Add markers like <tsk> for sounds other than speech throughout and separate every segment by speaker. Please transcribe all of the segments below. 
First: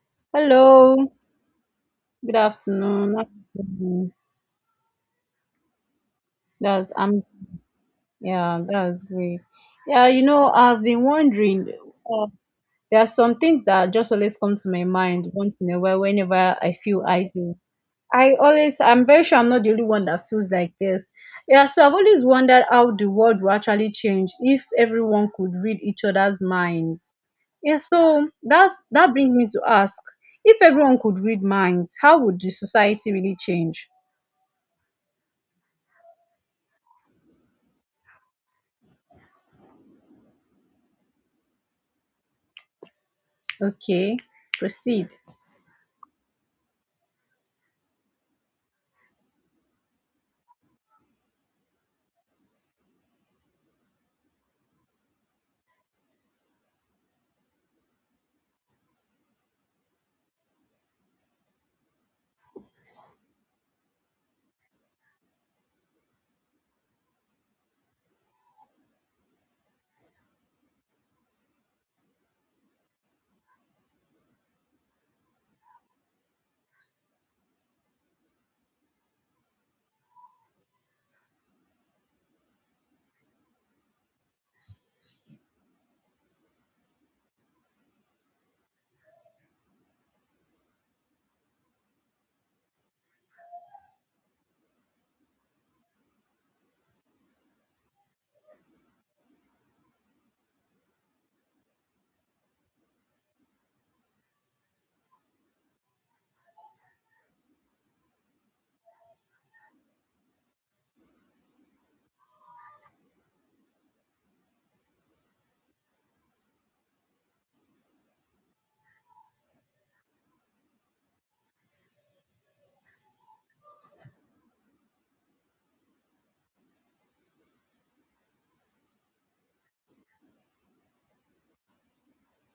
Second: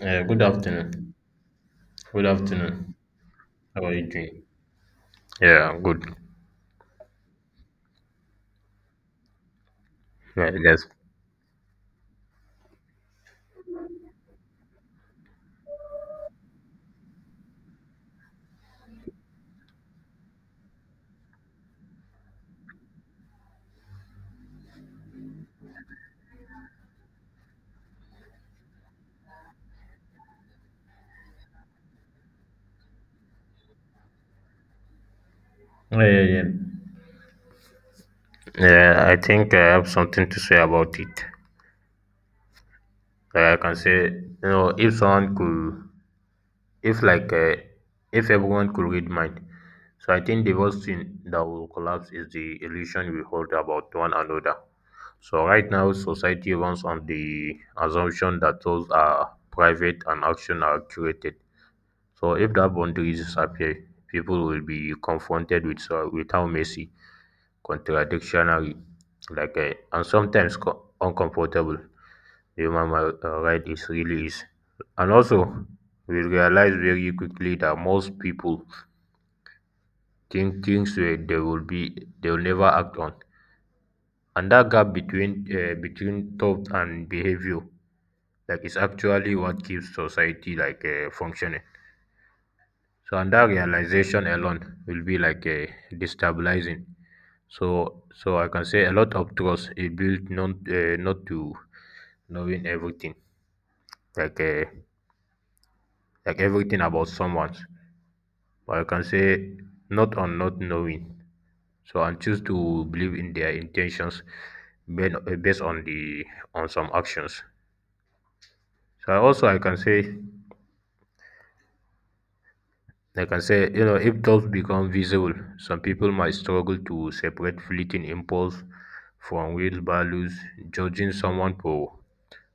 Speaker 1: Yeah, good
Speaker 2: Hello,
Speaker 1: afternoon. Good
Speaker 2: good
Speaker 1: afternoon.
Speaker 2: afternoon. How you
Speaker 1: How are you
Speaker 2: doing?
Speaker 1: doing? Yeah, I'm good.
Speaker 2: That's I'm Yeah, that's great. Yeah,
Speaker 1: Yeah,
Speaker 2: I've
Speaker 1: yes.
Speaker 2: been wondering. Uh, there are some things that just always come to my mind once in a while whenever I feel idle. I'm very sure I'm not the only one that feels like this. Yeah, so I've always wondered how the world will actually change if everyone could read each other's minds. Yeah, so that brings me to ask, if everyone could read minds, how would the society really change?
Speaker 1: Yeah, yeah, yeah. Yeah, I think I have something to say about it. Like I can say,
Speaker 2: Okay,
Speaker 1: you know, if
Speaker 2: proceed.
Speaker 1: someone could, if like, if everyone could read mind. So I think the worst thing that will collapse is the illusion we hold about one another. So right now, society runs on the assumption that thoughts are private and action are curated. So if that boundaries appear, people will be confronted with so with how messy, contradictory, and sometimes uncomfortable the right is really is. And also, we realize very quickly that most people think things where they will never act on, and that gap between between thought and behavior, like, is actually what keeps society functioning. So, and that realization alone will be like a destabilizing. So I can say a lot of trust is built not to knowing everything, like uh, like everything about someone. But I can say not on not knowing. So, and choose to believe in their intentions based on the on some actions. So, I can say like I said, you know, if thoughts become visible, some people might struggle to separate fleeting impulse from real values. Judging someone for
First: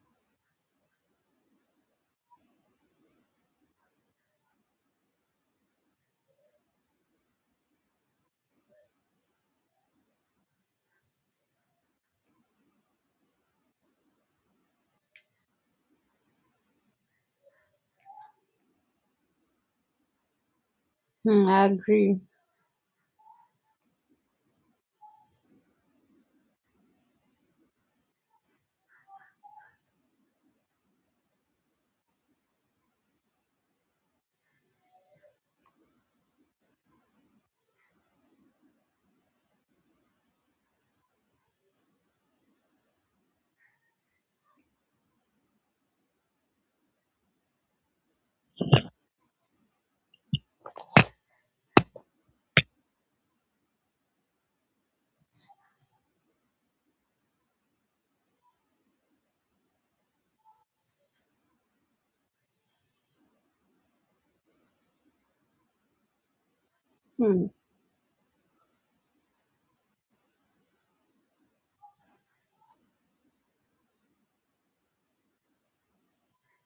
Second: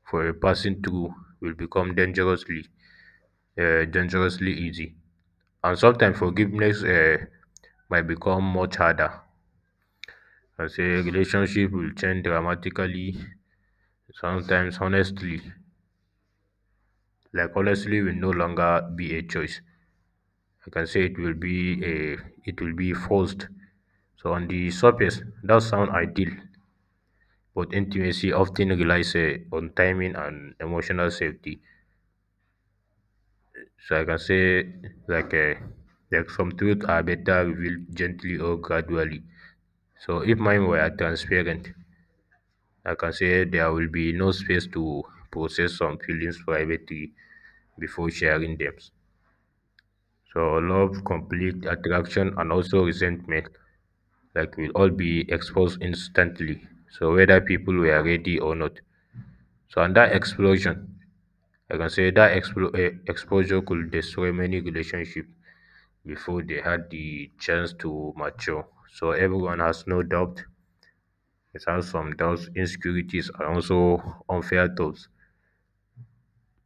Speaker 1: for a passing through will become dangerously easy, and sometimes forgiveness might become much harder. I say relationship will change dramatically. Sometimes, honestly, like honestly, will no longer be a choice. I can say it will
Speaker 2: Hmm, I
Speaker 1: be a
Speaker 2: agree.
Speaker 1: It will be forced. So on the surface, that sounds ideal, but intimacy often relies on timing and emotional safety. So I can say like eh, like some truths are better revealed gently or gradually. So if mine were transparent, I can say there will be no space to process some feelings privately before sharing them. So love, conflict, attraction, and also resentment like we'll all be exposed instantly. So whether people were ready or not. So and that explosion, I can say that exposure could destroy many relationships before they had the
Speaker 2: Hmm,
Speaker 1: chance to mature. So everyone has no doubt. It has some doubts, insecurities, and also unfair thoughts.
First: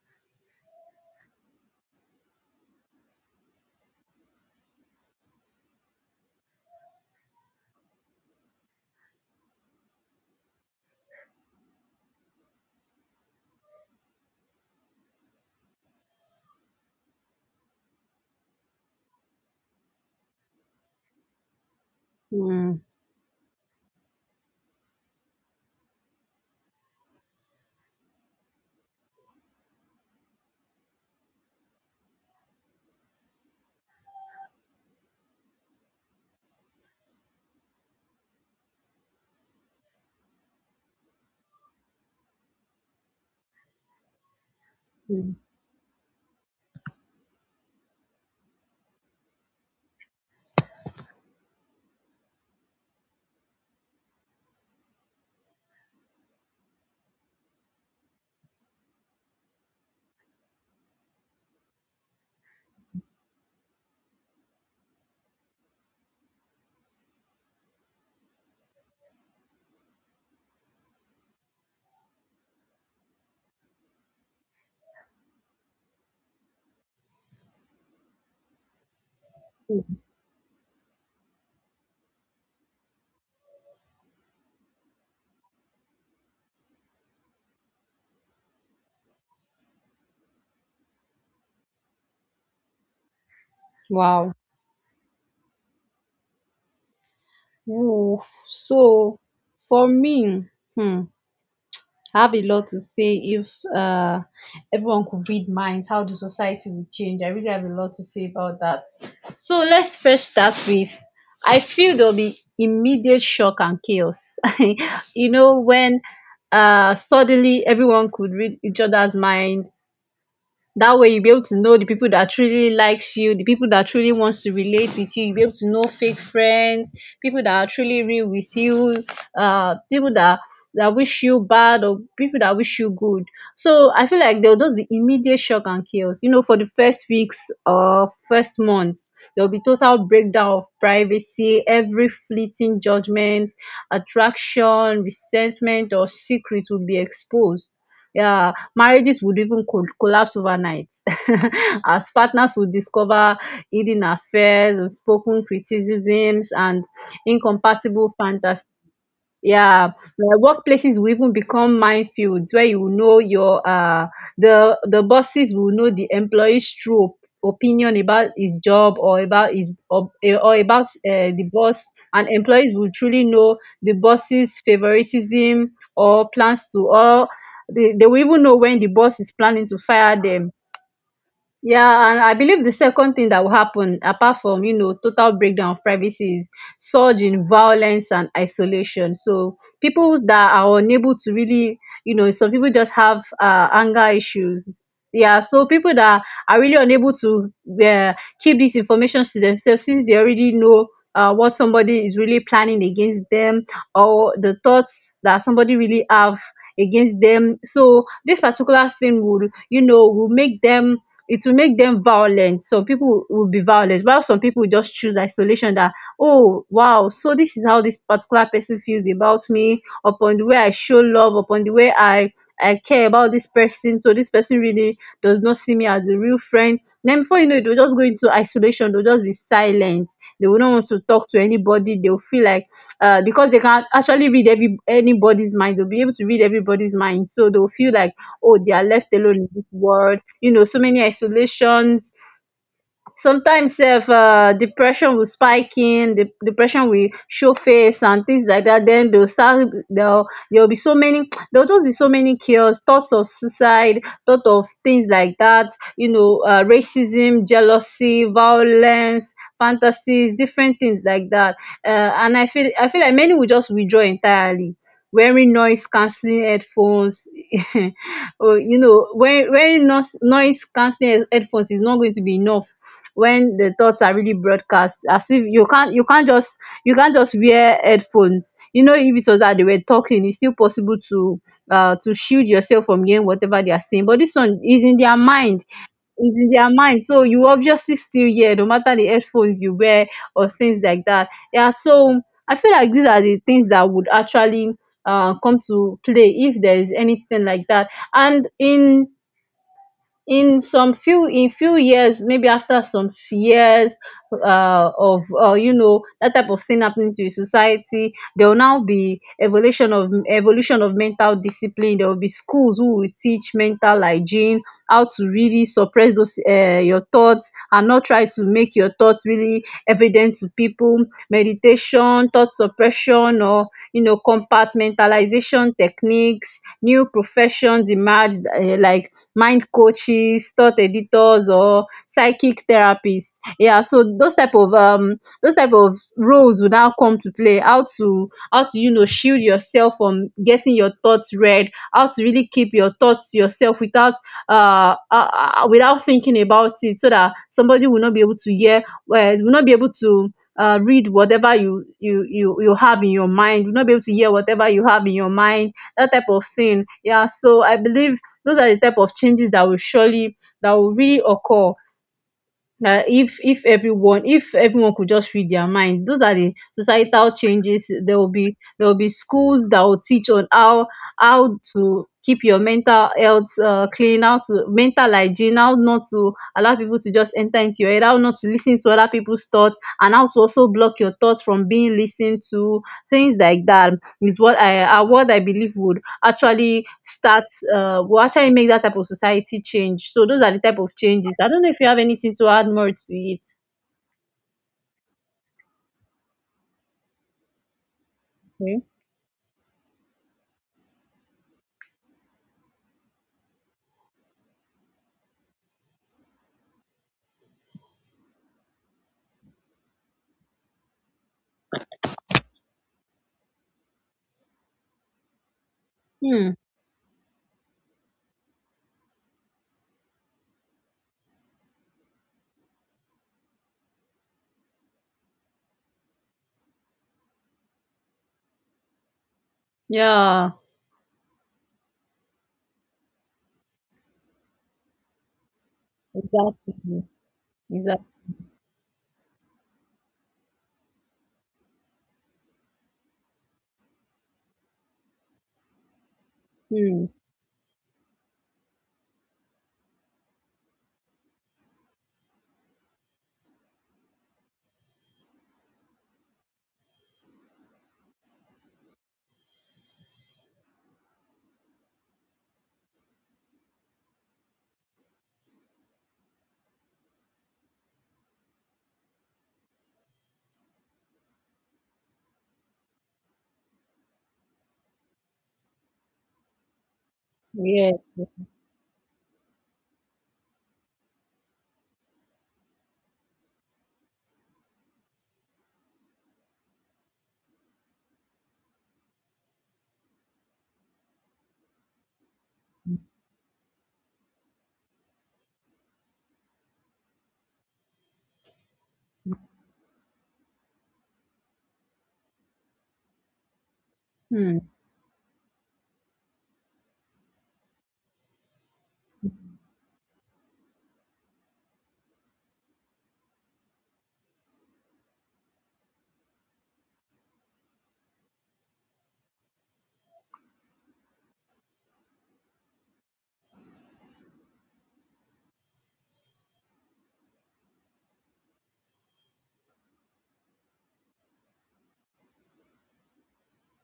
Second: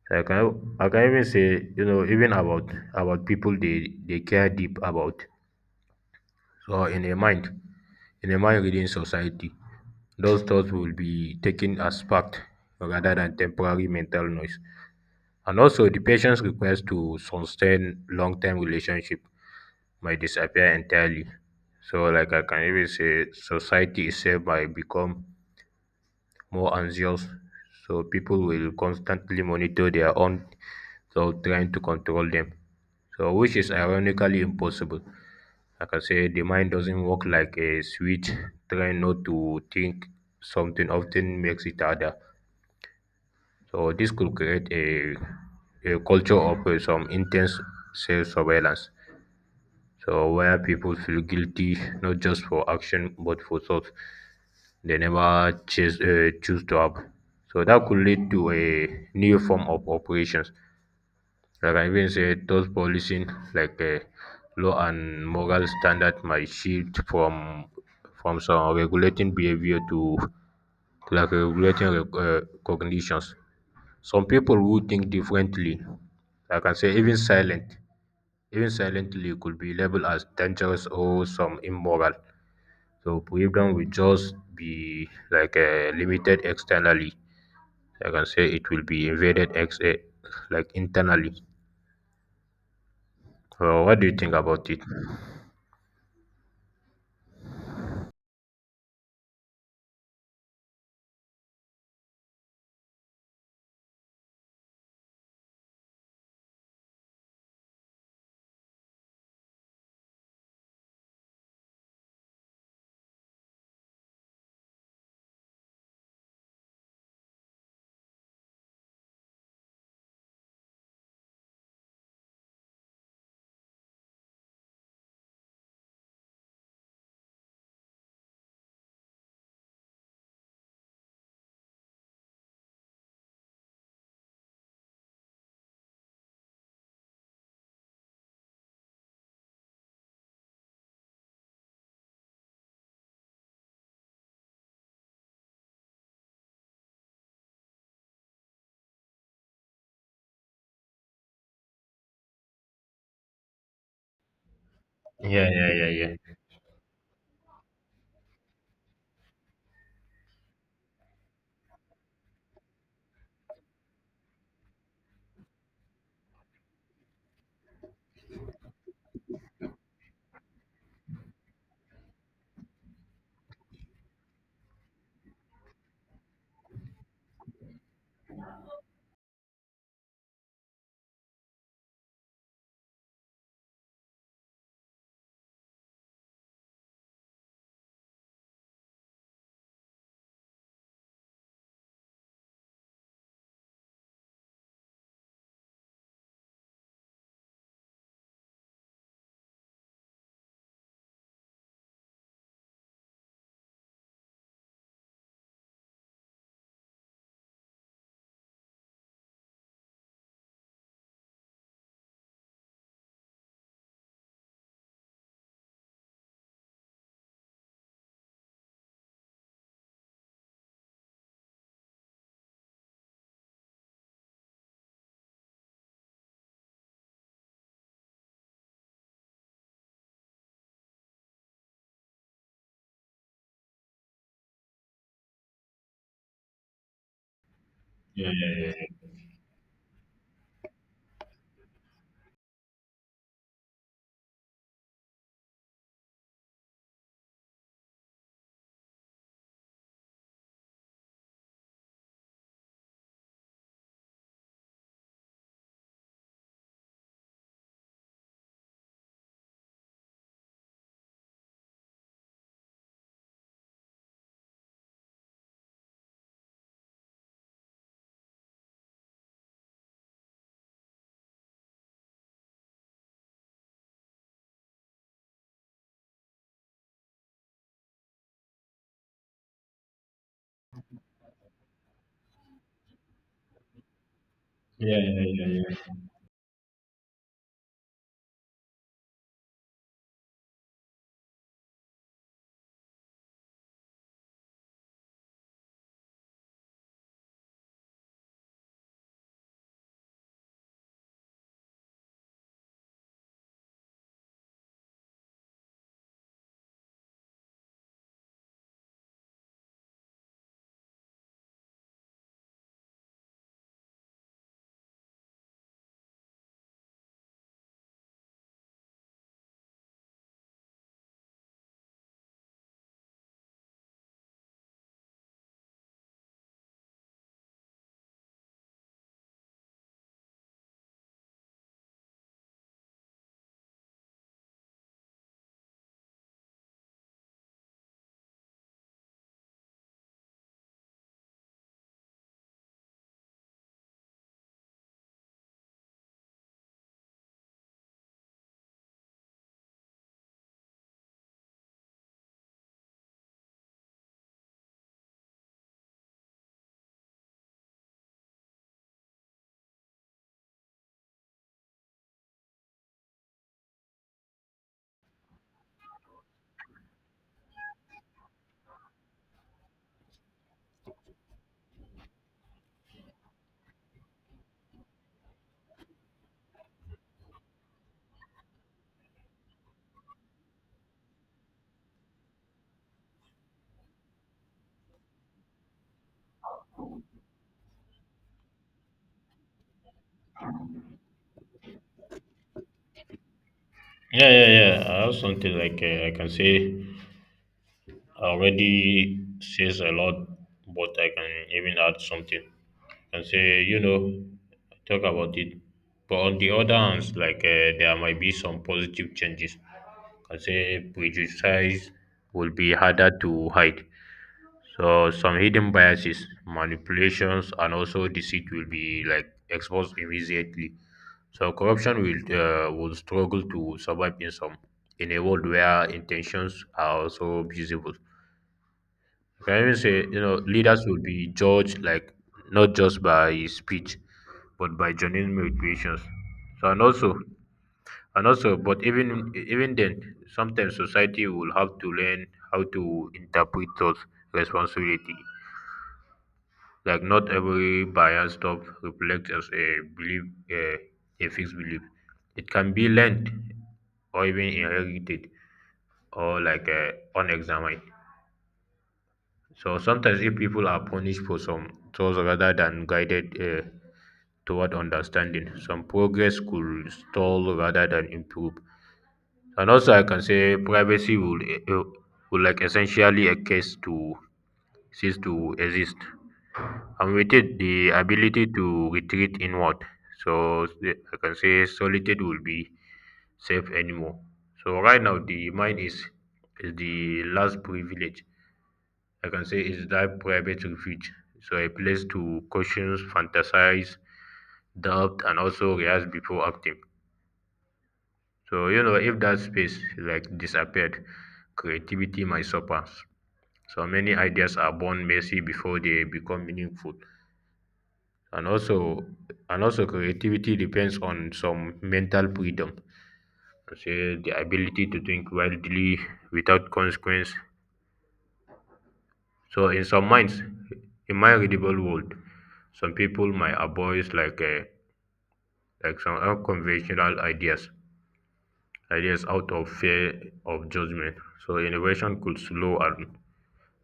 Speaker 1: I can even say, you know, even about people they care deep about, or in a mind reading society, those thoughts will be taken as fact rather than temporary mental noise. And also, the patient's request to sustain long term relationship might disappear entirely. So, like I can
Speaker 2: hmm,
Speaker 1: even say, society itself might become more anxious. So people will constantly monitor their own thoughts, trying to control them. So which is ironically impossible. Like I say, the mind doesn't work like a switch. Trying not to think something often makes it harder. So this could create
Speaker 2: hmm.
Speaker 1: a culture of some intense self-surveillance. So where people feel guilty not just for action but for thoughts they never choose to have. So that could lead to a new form of operations. Like I even said, those policing like uh, law and moral standard might shift from some regulating behavior to like regulating cognitions. Some people who think differently, like I can say, even silently, it could be labeled as dangerous or some immoral. So freedom will just be limited externally. I can say it will be invaded like internally. So what do you think
Speaker 2: Wow.
Speaker 1: about it?
Speaker 2: Ooh, so for me, hmm, I have a lot to say if uh, everyone could read minds, how the society would change. I really have a lot to say about that. So let's first start with, I feel there'll be immediate shock and chaos. <laughs> When suddenly everyone could read each other's mind, that way you'll be able to know the people that truly likes you, the people that truly wants to relate with you. You'll be able to know fake friends, people that are truly real with you, people that wish you bad or people that wish you good. So I feel like there'll just be immediate shock and chaos, for the first weeks or first month. There'll be total breakdown of privacy, every fleeting judgment, attraction, resentment, or secret would be exposed. Yeah, marriages would even collapse overnight <laughs> as partners would discover hidden affairs, unspoken
Speaker 1: Yeah, yeah, yeah, yeah,
Speaker 2: criticisms, and incompatible fantasies. Yeah, like workplaces will even become minefields where your the bosses will know the employee's true opinion about his job or about his, or about the boss, and employees will truly know the boss's favoritism or plans to, or they, will even know when the boss is planning to fire them. Yeah, and I believe the second thing that will happen, apart from total breakdown of privacy, is surge in violence and isolation. So people that are unable to really, some people just have anger issues. Yeah, so people that are really unable to uh, keep this information to themselves, since they already know what somebody is really planning against them or the thoughts that somebody really have against them. So this particular thing will make them it will make them violent. Some people will be violent, while some people will just choose isolation. That, oh, wow, so this is how this particular person feels about me, upon the way I show love, upon the way I care about this person. So this person really does not see me as a real friend. Then before you know it, they'll just go into isolation, they'll just be silent. They will not want to talk to anybody. They'll feel like because they can actually read every anybody's mind, they'll be able to read everybody's mind. So they'll feel like,
Speaker 1: yeah,
Speaker 2: oh,
Speaker 1: yeah,
Speaker 2: they are
Speaker 1: yeah,
Speaker 2: left alone in this world. So many isolations, sometimes self, depression will spike in the depression, will show face, and things like that. Then they'll start they'll there'll be so many <tsk> there'll just be so many chaos, thoughts of suicide, thought of things like that, racism, jealousy, violence, fantasies, different things like that. And I feel like many will just withdraw entirely, wearing noise cancelling headphones. <laughs> Oh, when noise cancelling headphones is not going to be enough, when the thoughts are really broadcast. As if you can't just wear headphones. If it was that they were talking, it's still possible to shield yourself from hearing whatever they are saying. But this one is
Speaker 1: yeah,
Speaker 2: in their
Speaker 1: yeah, yeah, yeah,
Speaker 2: mind,
Speaker 1: yeah.
Speaker 2: so you obviously still hear no matter the headphones you wear, or things like that. Yeah, so I feel like these are the things that would actually come to play if there is anything like that. And in few years, maybe after some years of you know that type of thing happening to your society, there will now be evolution of mental discipline. There will be schools who will teach mental hygiene, how to really suppress those your thoughts and not try to make your thoughts really evident to people. Meditation, thought suppression, or compartmentalization techniques. New professions emerged, like mind coaches, thought editors, or psychic therapists. Yeah, so those type of roles would now come to play. How to, shield yourself from getting your thoughts read, how to really keep your thoughts to yourself without without thinking about it, so that somebody will not be able to hear, well, will not be able to read whatever you have in your mind, will not be able to hear whatever you have in your mind, that type of thing. Yeah, so I believe those are the type of changes that will surely, that will really occur na, if, if everyone could just read their mind. Those are the societal changes. There will be schools that will teach on how to keep your mental health clean, how to, mental hygiene, how not to allow people to just enter into your head, how not to listen to other people's thoughts, and how to also block your thoughts from being listened to, things like that, is what I, what I believe would actually start, will actually make that type of society change. So those are the type of changes. I don't know if you have anything to add more to it.
Speaker 1: Yeah, yeah. I have something I can say.
Speaker 2: Okay.
Speaker 1: Already says a lot, but I can even add something and say, you know, talk about it. But on the other hand, there might be some positive changes. I say prejudice will be harder to hide. So some hidden biases,
Speaker 2: Hmm.
Speaker 1: manipulations, and also deceit will be like exposed immediately. So corruption will struggle to survive in some in a world where intentions are also visible. I can even say, you know,
Speaker 2: Yeah.
Speaker 1: leaders will be judged like not just by speech but by genuine motivations. so and
Speaker 2: Exactly.
Speaker 1: also
Speaker 2: Exactly.
Speaker 1: and also but even even then sometimes society will have to learn how to interpret those responsibility, like
Speaker 2: Hmm.
Speaker 1: not every bias stuff reflects as a belief, a, a fixed belief. It can be learned or even inherited or unexamined. So sometimes, if people are punished for some thoughts rather than guided toward understanding, some progress could stall rather than improve. And also, I can say privacy uh, will like essentially a case to cease to exist, and with it, the
Speaker 2: Yeah.
Speaker 1: ability to retreat inward. So the- I can say solitude will be safe anymore. So right now, the mind is the last privilege. I can say is that private refuge. So a place to caution, fantasize, doubt, and also react before acting. So you know, if that space like disappeared, creativity might suffer. So many ideas
Speaker 2: Hmm,
Speaker 1: are born messy before they become meaningful. And also, and also, creativity depends on some mental freedom. Say the ability to think wildly without consequence. So in some minds, in my readable world, some people might avoid like some unconventional ideas, ideas out of fear of judgment. So innovation could slow, and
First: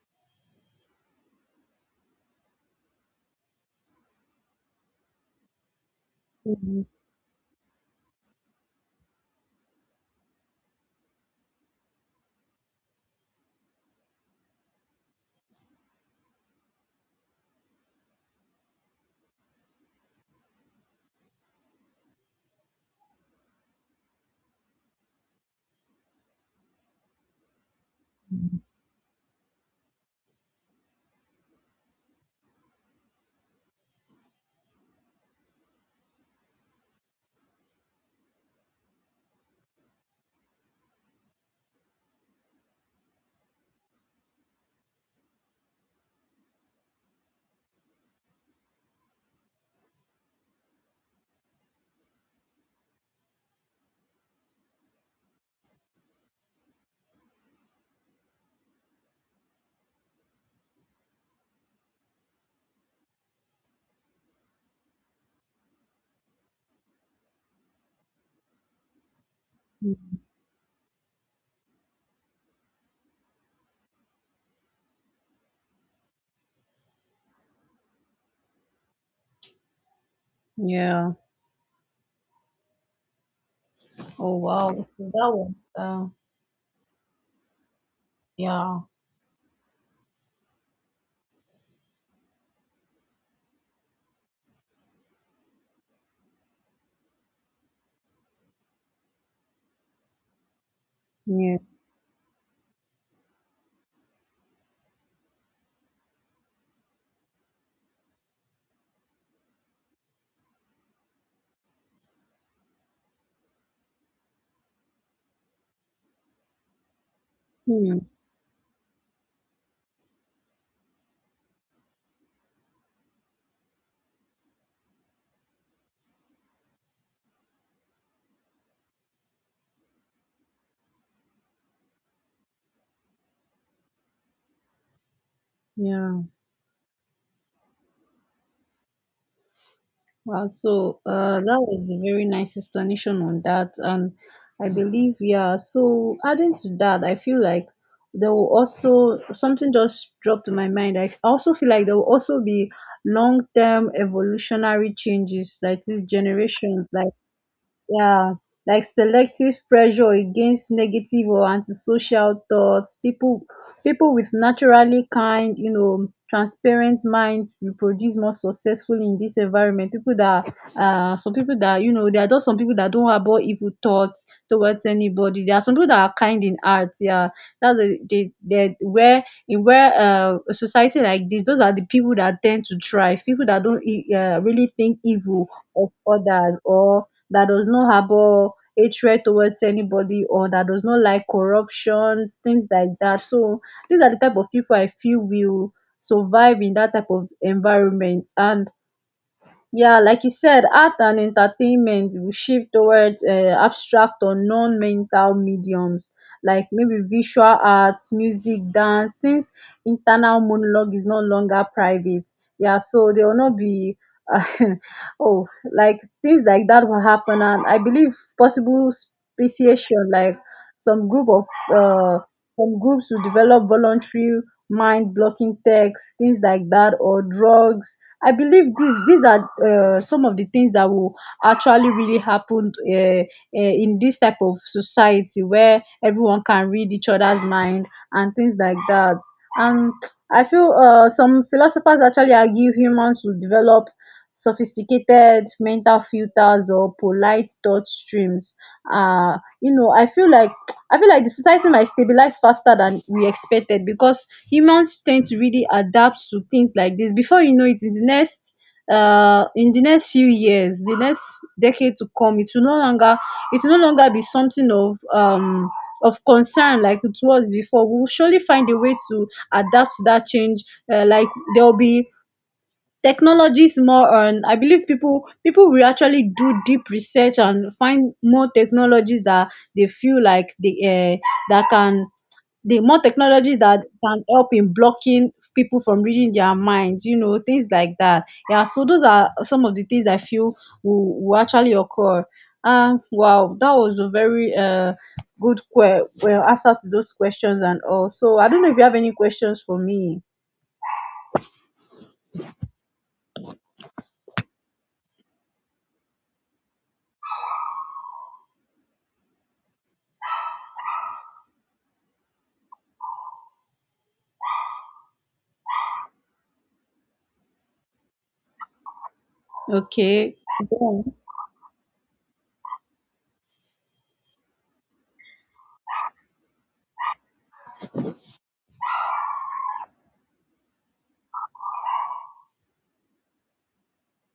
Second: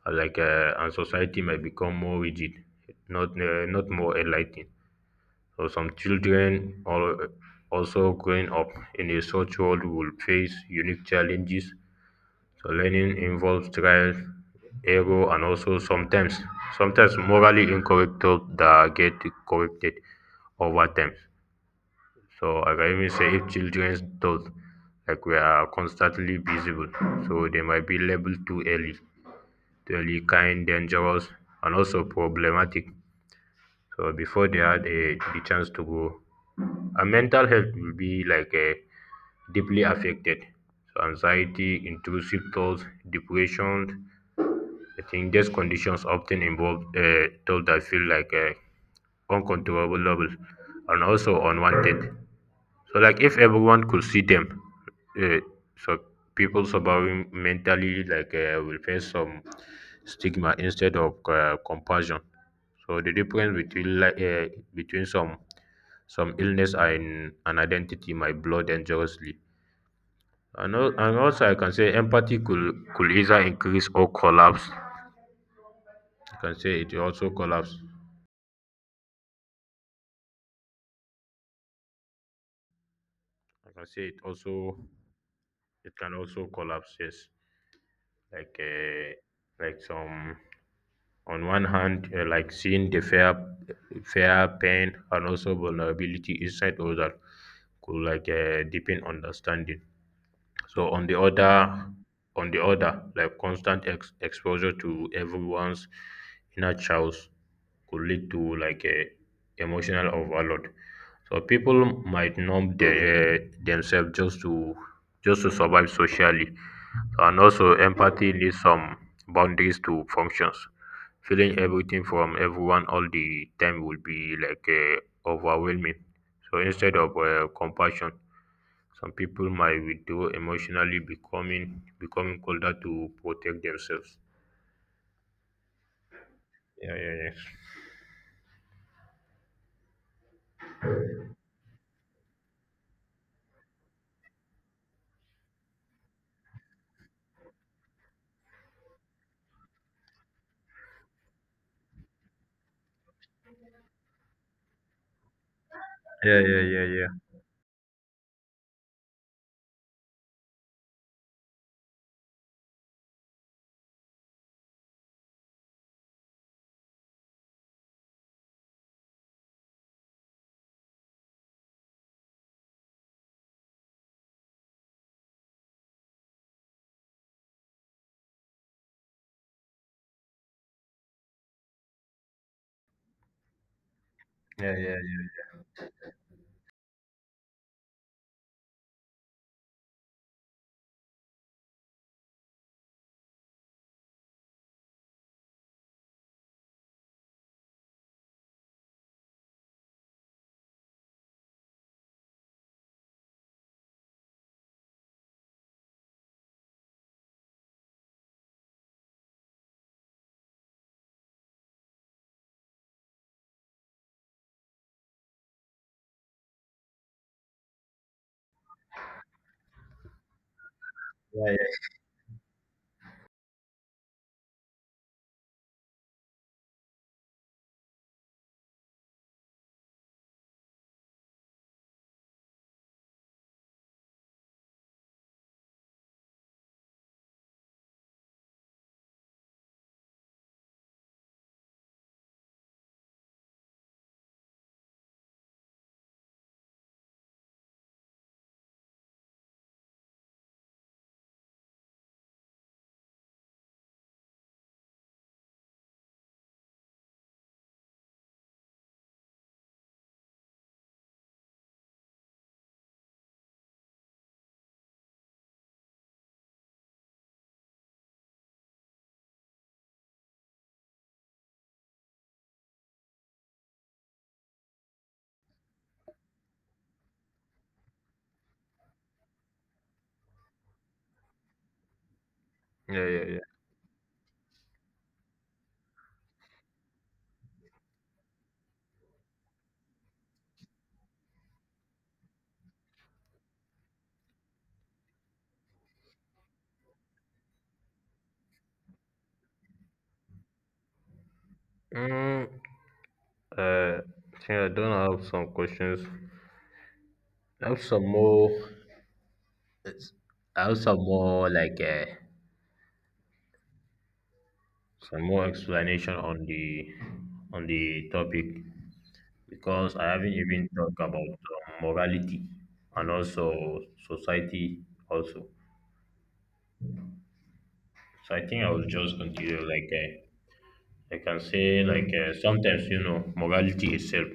Speaker 1: uh, like uh, and society might become more rigid, not more enlightened. So some children
Speaker 2: hmm,
Speaker 1: or also growing up in a such world will face unique challenges. So learning involves trial, error, and also sometimes morally incorrect thoughts that get corrected over time. So like I can even say if children's thoughts like we are constantly visible, so they might be labeled too early, kind, dangerous, and also problematic. So before they had the chance to grow, and mental health will be like a deeply affected. So anxiety, intrusive thoughts, depression. I think these conditions often involve thoughts that feel like uncontrollable levels and also unwanted. So like if everyone could see them, uh, so people suffering mentally will face some stigma instead of compassion. So the difference between between some some illness and an identity might blur dangerously.
Speaker 2: hmm.
Speaker 1: And also, I can say could either increase or collapse. I can say it will also collapse.
Speaker 2: Yeah.
Speaker 1: I can say it
Speaker 2: Oh wow.
Speaker 1: also
Speaker 2: Okay, that one.
Speaker 1: it can also collapse. Yes, like
Speaker 2: Yeah.
Speaker 1: uh, like some on one hand, like seeing the fair pain and also vulnerability inside other could deepen understanding. So
Speaker 2: Yeah.
Speaker 1: on the other, like constant exposure to everyone's inner child could lead to like a emotional overload. So people might themselves just to survive socially, and also
Speaker 2: Hmm.
Speaker 1: empathy needs some boundaries to functions. Feeling everything from everyone all the time would be overwhelming. So instead of compassion, some people might withdraw emotionally, becoming colder to protect themselves.
Speaker 2: Yeah.
Speaker 1: Yeah, yeah, yeah.
Speaker 2: Wow, so that was a very nice explanation on that, and I believe, yeah. So adding to that, I feel like there will also, something just dropped to my mind. I also feel like there will also be long-term evolutionary changes, like these
Speaker 1: Yeah, yeah, yeah,
Speaker 2: generations,
Speaker 1: yeah.
Speaker 2: like, yeah, like selective pressure against negative or antisocial thoughts. People with naturally kind, transparent minds will produce more successfully in this environment. People that some people that, there are just some people that don't harbor evil thoughts towards anybody. There are some people that are kind in art, yeah. That's the, they, where in where a society like this, those are the people that tend to thrive, people that don't really
Speaker 1: Yeah, yeah,
Speaker 2: think evil of others, or that does not harbor hatred towards anybody, or that does not like corruptions, things like that. So these are the type of people I feel will survive in that type of environment. And yeah, like you said, art and entertainment will shift towards abstract or non-mental mediums, like maybe visual arts, music, dance, since internal monologue is no longer private. Yeah, so there will not be uh, <laughs> oh, like things like that will happen. And I believe possible speciation, like some group of
Speaker 1: yeah.
Speaker 2: uh, some groups will develop voluntary mind blocking texts, things like that, or drugs. I believe these are some of the things that will actually really happen in this type of society where everyone can read each other's mind, and things like that. And I feel some philosophers actually argue humans will develop sophisticated mental filters or polite thought streams. uh you know i feel like I feel like the society might stabilize faster than we expected, because humans tend to really adapt to things like this. Before you know it, in the next, in the next few years, the next decade to come, it will no longer, it will no longer be something of concern like it was before. We will surely find a way to adapt to that change. Like, there will be, technology is more on, I believe people will actually do deep research and find more technologies that they feel like that can the more
Speaker 1: Yeah, yeah, yeah.
Speaker 2: technologies that can help in blocking people from reading their minds, things like that. Yeah, so those are some of the things I feel will actually occur. Wow, that was a very good well, answer to those questions and all. So I don't know if you have any questions for me.
Speaker 1: Mm, uh, yeah, I don't have some questions. I have some more. I have some more some more explanation on the topic, because I
Speaker 2: Okay.
Speaker 1: haven't even
Speaker 2: Go
Speaker 1: talked
Speaker 2: on.
Speaker 1: about morality and also society also. So I think I will just continue like that. I can say sometimes, you know, morality itself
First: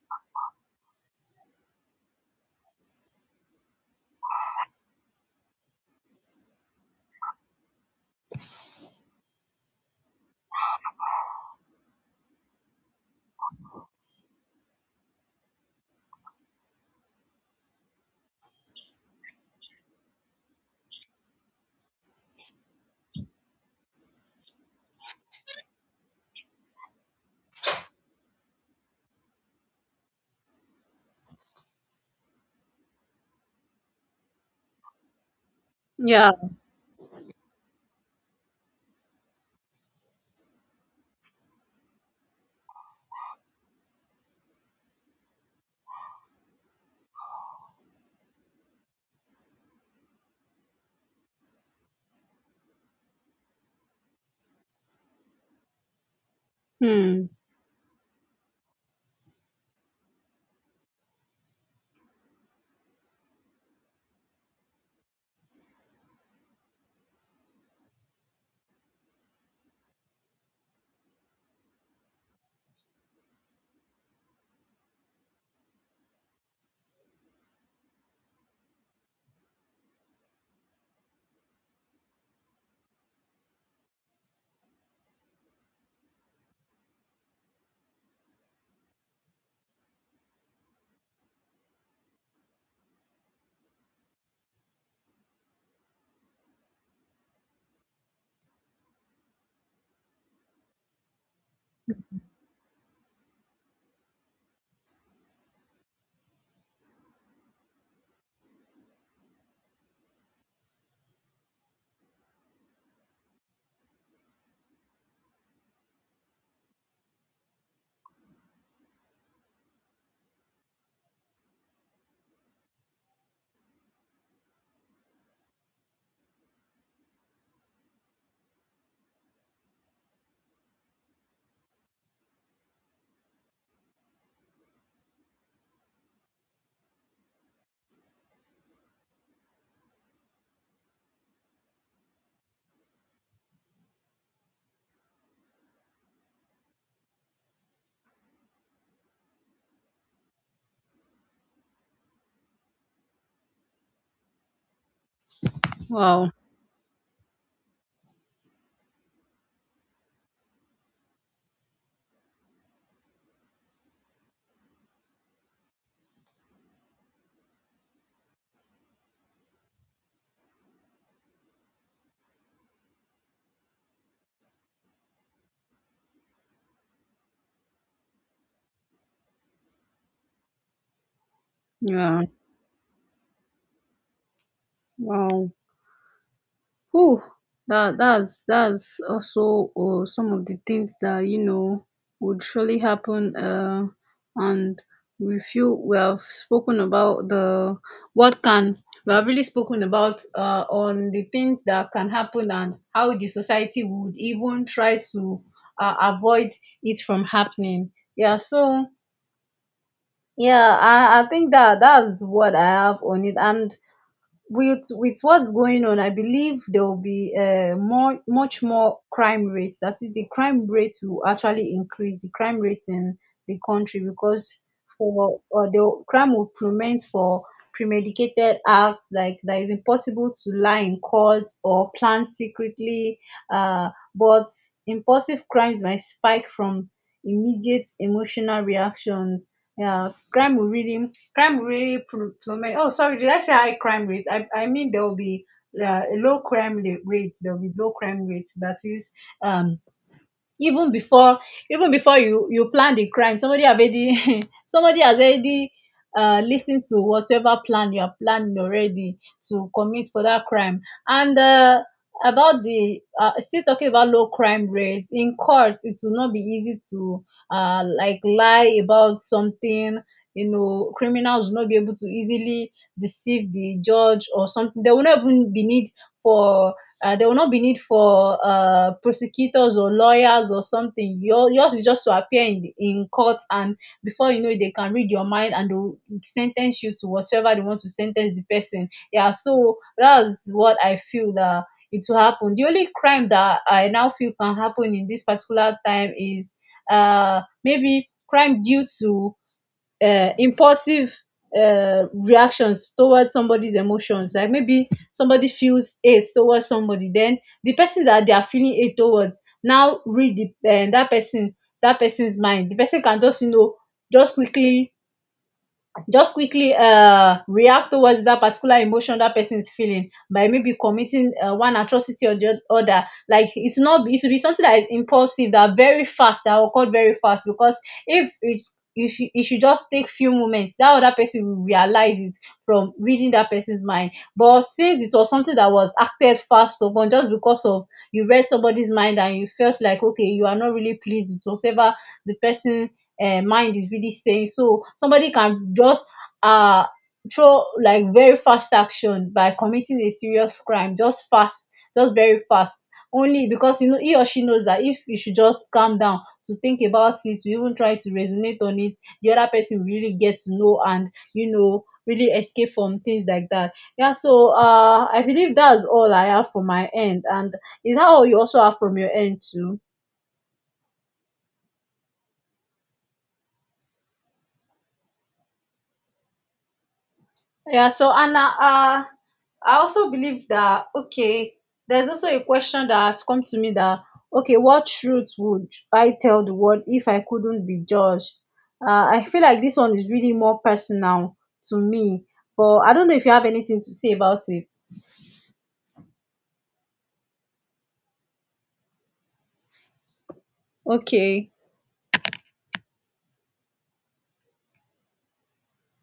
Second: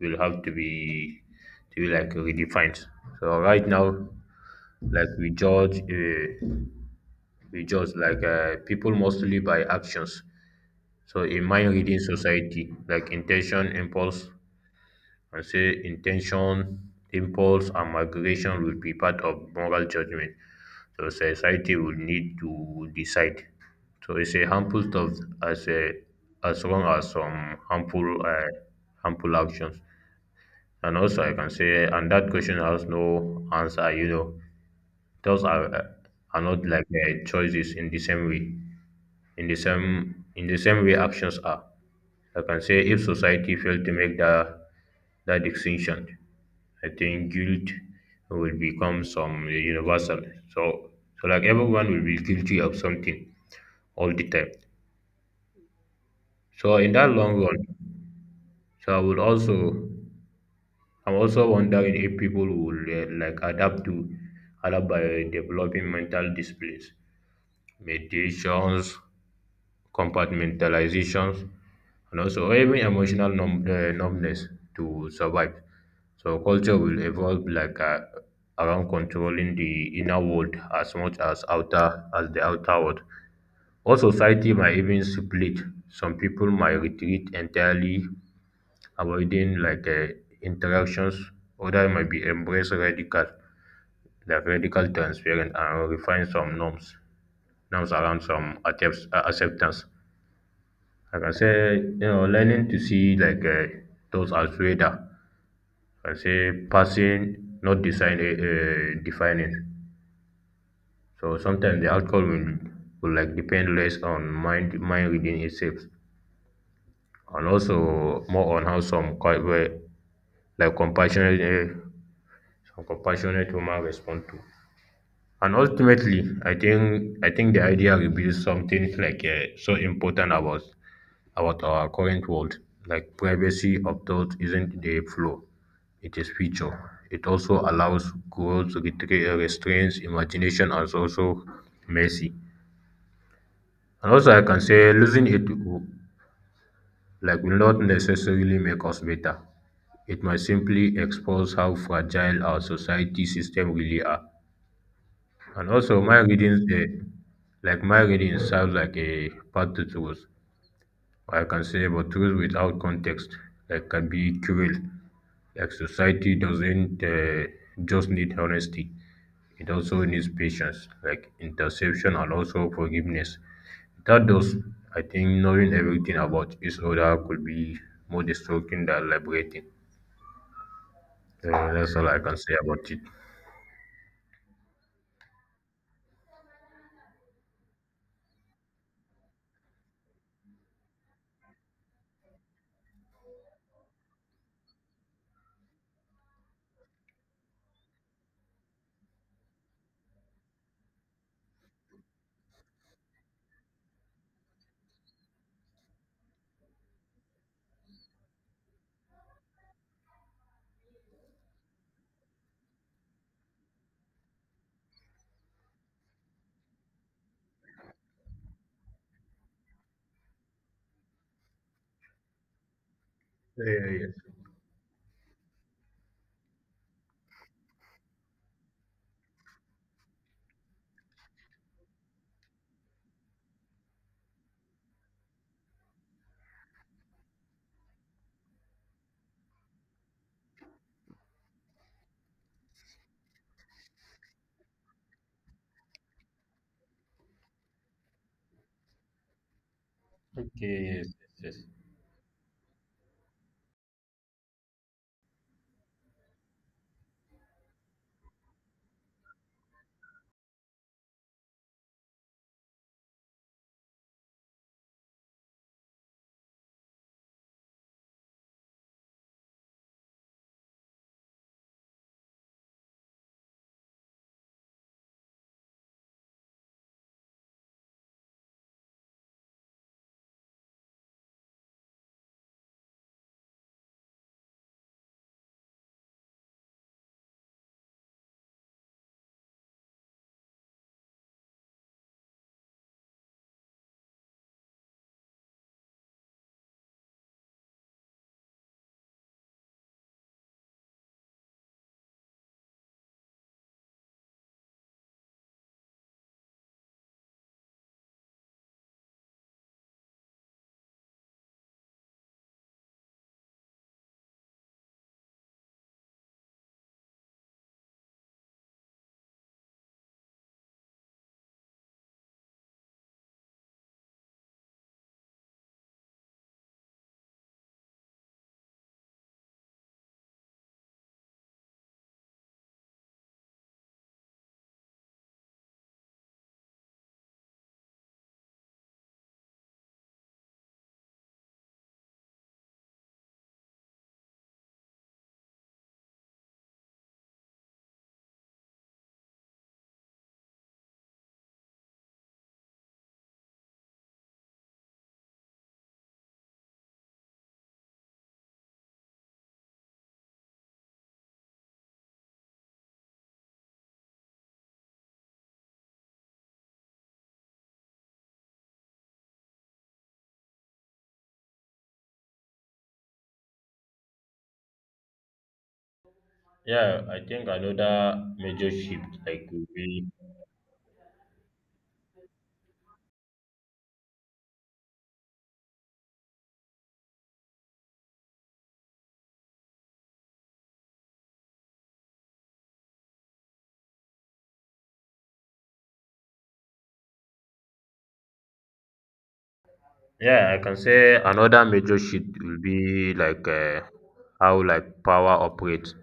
Speaker 1: will have to be like redefined. So right now, like we judge, uh, we judge people mostly by actions. So in my reading society, I say intention, impulse, and migration will be part of moral judgment. So society will need to decide. So it's a harmful stuff as a as long as some harmful actions. And also I can say and that question has no answer. You know, those
Speaker 2: Yeah.
Speaker 1: are not choices in the same way. In the same way actions are. I can say if society failed to make that distinction, I think guilt will become some universal. So, so like everyone will be guilty of something all the time. So in that
Speaker 2: Hmm.
Speaker 1: long run, so I would also I'm also wondering if people will like adapt by developing mental disciplines, meditations, compartmentalizations, and also even emotional numbness to survive. So culture will evolve around controlling the inner world as much as outer as the outer world. Or society might even split. Some people might retreat entirely, avoiding interactions. Others might be embrace radical, like radical transparent and refine some norms, norms around some acceptance. I can say, you know, learning to see those as radar. I can say passing, not defining. So sometimes the outcome will like depend less on mind reading itself, and also more on how some quite well, like compassionate, some compassionate human respond to. And ultimately, I think the idea reveals something so important about our current world. Like privacy of out isn't a flaw, it is feature. It also allows growth, restraints, imagination, and also mercy. And also, I can say like will not necessarily make us better. It might simply expose how fragile our society system really are. And also,
Speaker 2: Wow.
Speaker 1: like my reading, serves like a path to truth. I can say, but truth without context like can be cruel. Like society doesn't just need honesty; it also needs patience, like interception and also forgiveness. Without those, I think knowing everything about each other could be more destructive than liberating. That's all I
Speaker 2: Yeah.
Speaker 1: can say about it.
Speaker 2: Wow. Whew. That that's also some of the things that you know would surely happen. And we feel we have spoken about the what can we have really spoken about on the things that can happen and how the society would even try to avoid it from happening. Yeah. So yeah, I think that's what I have on it, and with what's going on, I believe there will be more much more crime rates. That is, the crime rate will actually increase, the crime rate in the
Speaker 1: Yeah,
Speaker 2: country,
Speaker 1: yes.
Speaker 2: because for or the crime will prement for premedicated acts, like that, is impossible to lie in court or plan secretly. But impulsive crimes might spike from immediate emotional reactions. Yeah, crime will really plummet. Oh sorry, did I say high crime rate? I mean there will be low crime rates. There will be low crime rates. That is, um
Speaker 1: Okay,
Speaker 2: even
Speaker 1: yes,
Speaker 2: before
Speaker 1: yes. Yes.
Speaker 2: you plan the crime, somebody have already <laughs> somebody has already listened to whatever plan you are planning already to commit for that crime. And about the, still talking about low crime rates, in court it will not be easy to like lie about something. Criminals will not be able to easily deceive the judge or something. There will not even be need for prosecutors or lawyers or something. Yours is just to appear in court, and before you know it, they can read your mind and they'll sentence you to whatever they want to sentence the person. Yeah, so that's what I feel, that it will happen. The only crime that I now feel can happen in this particular time is maybe crime due to impulsive reactions towards somebody's emotions. Like maybe somebody feels hate towards somebody, then the person that they are feeling hate towards now read that person that person's mind. The person can just just quickly just quickly react towards that particular emotion that person is feeling by maybe committing one atrocity or the other. Like it's not, it should be something that is impulsive, that very fast, that occurred very fast. Because if you just take few moments, that other person will realize it from reading that person's mind. But since it was something that was acted fast upon, just because of, you read somebody's mind and you felt like okay, you are not really pleased with whatever the person mind is really saying. So somebody can just uh throw like very fast action by committing a serious crime, just fast, just very fast. Only because you know he or she knows that if you should just calm down to think about it, to even try to resonate on it, the other person will really get to know, and really escape from things like that. Yeah, so I believe that's all I have for my end, and is that all you also have from your end too?
Speaker 1: Yeah, I think
Speaker 2: Yeah, so
Speaker 1: another
Speaker 2: Anna,
Speaker 1: major shift like will
Speaker 2: I
Speaker 1: be.
Speaker 2: also believe that okay, there's also a question that has come to me, that okay, what truth would I tell the world if I couldn't be judged? I feel like this one is really more personal to me, but I don't know if you have anything to say about it.
Speaker 1: Yeah, I can say
Speaker 2: Okay.
Speaker 1: another major shift will be how like power operates.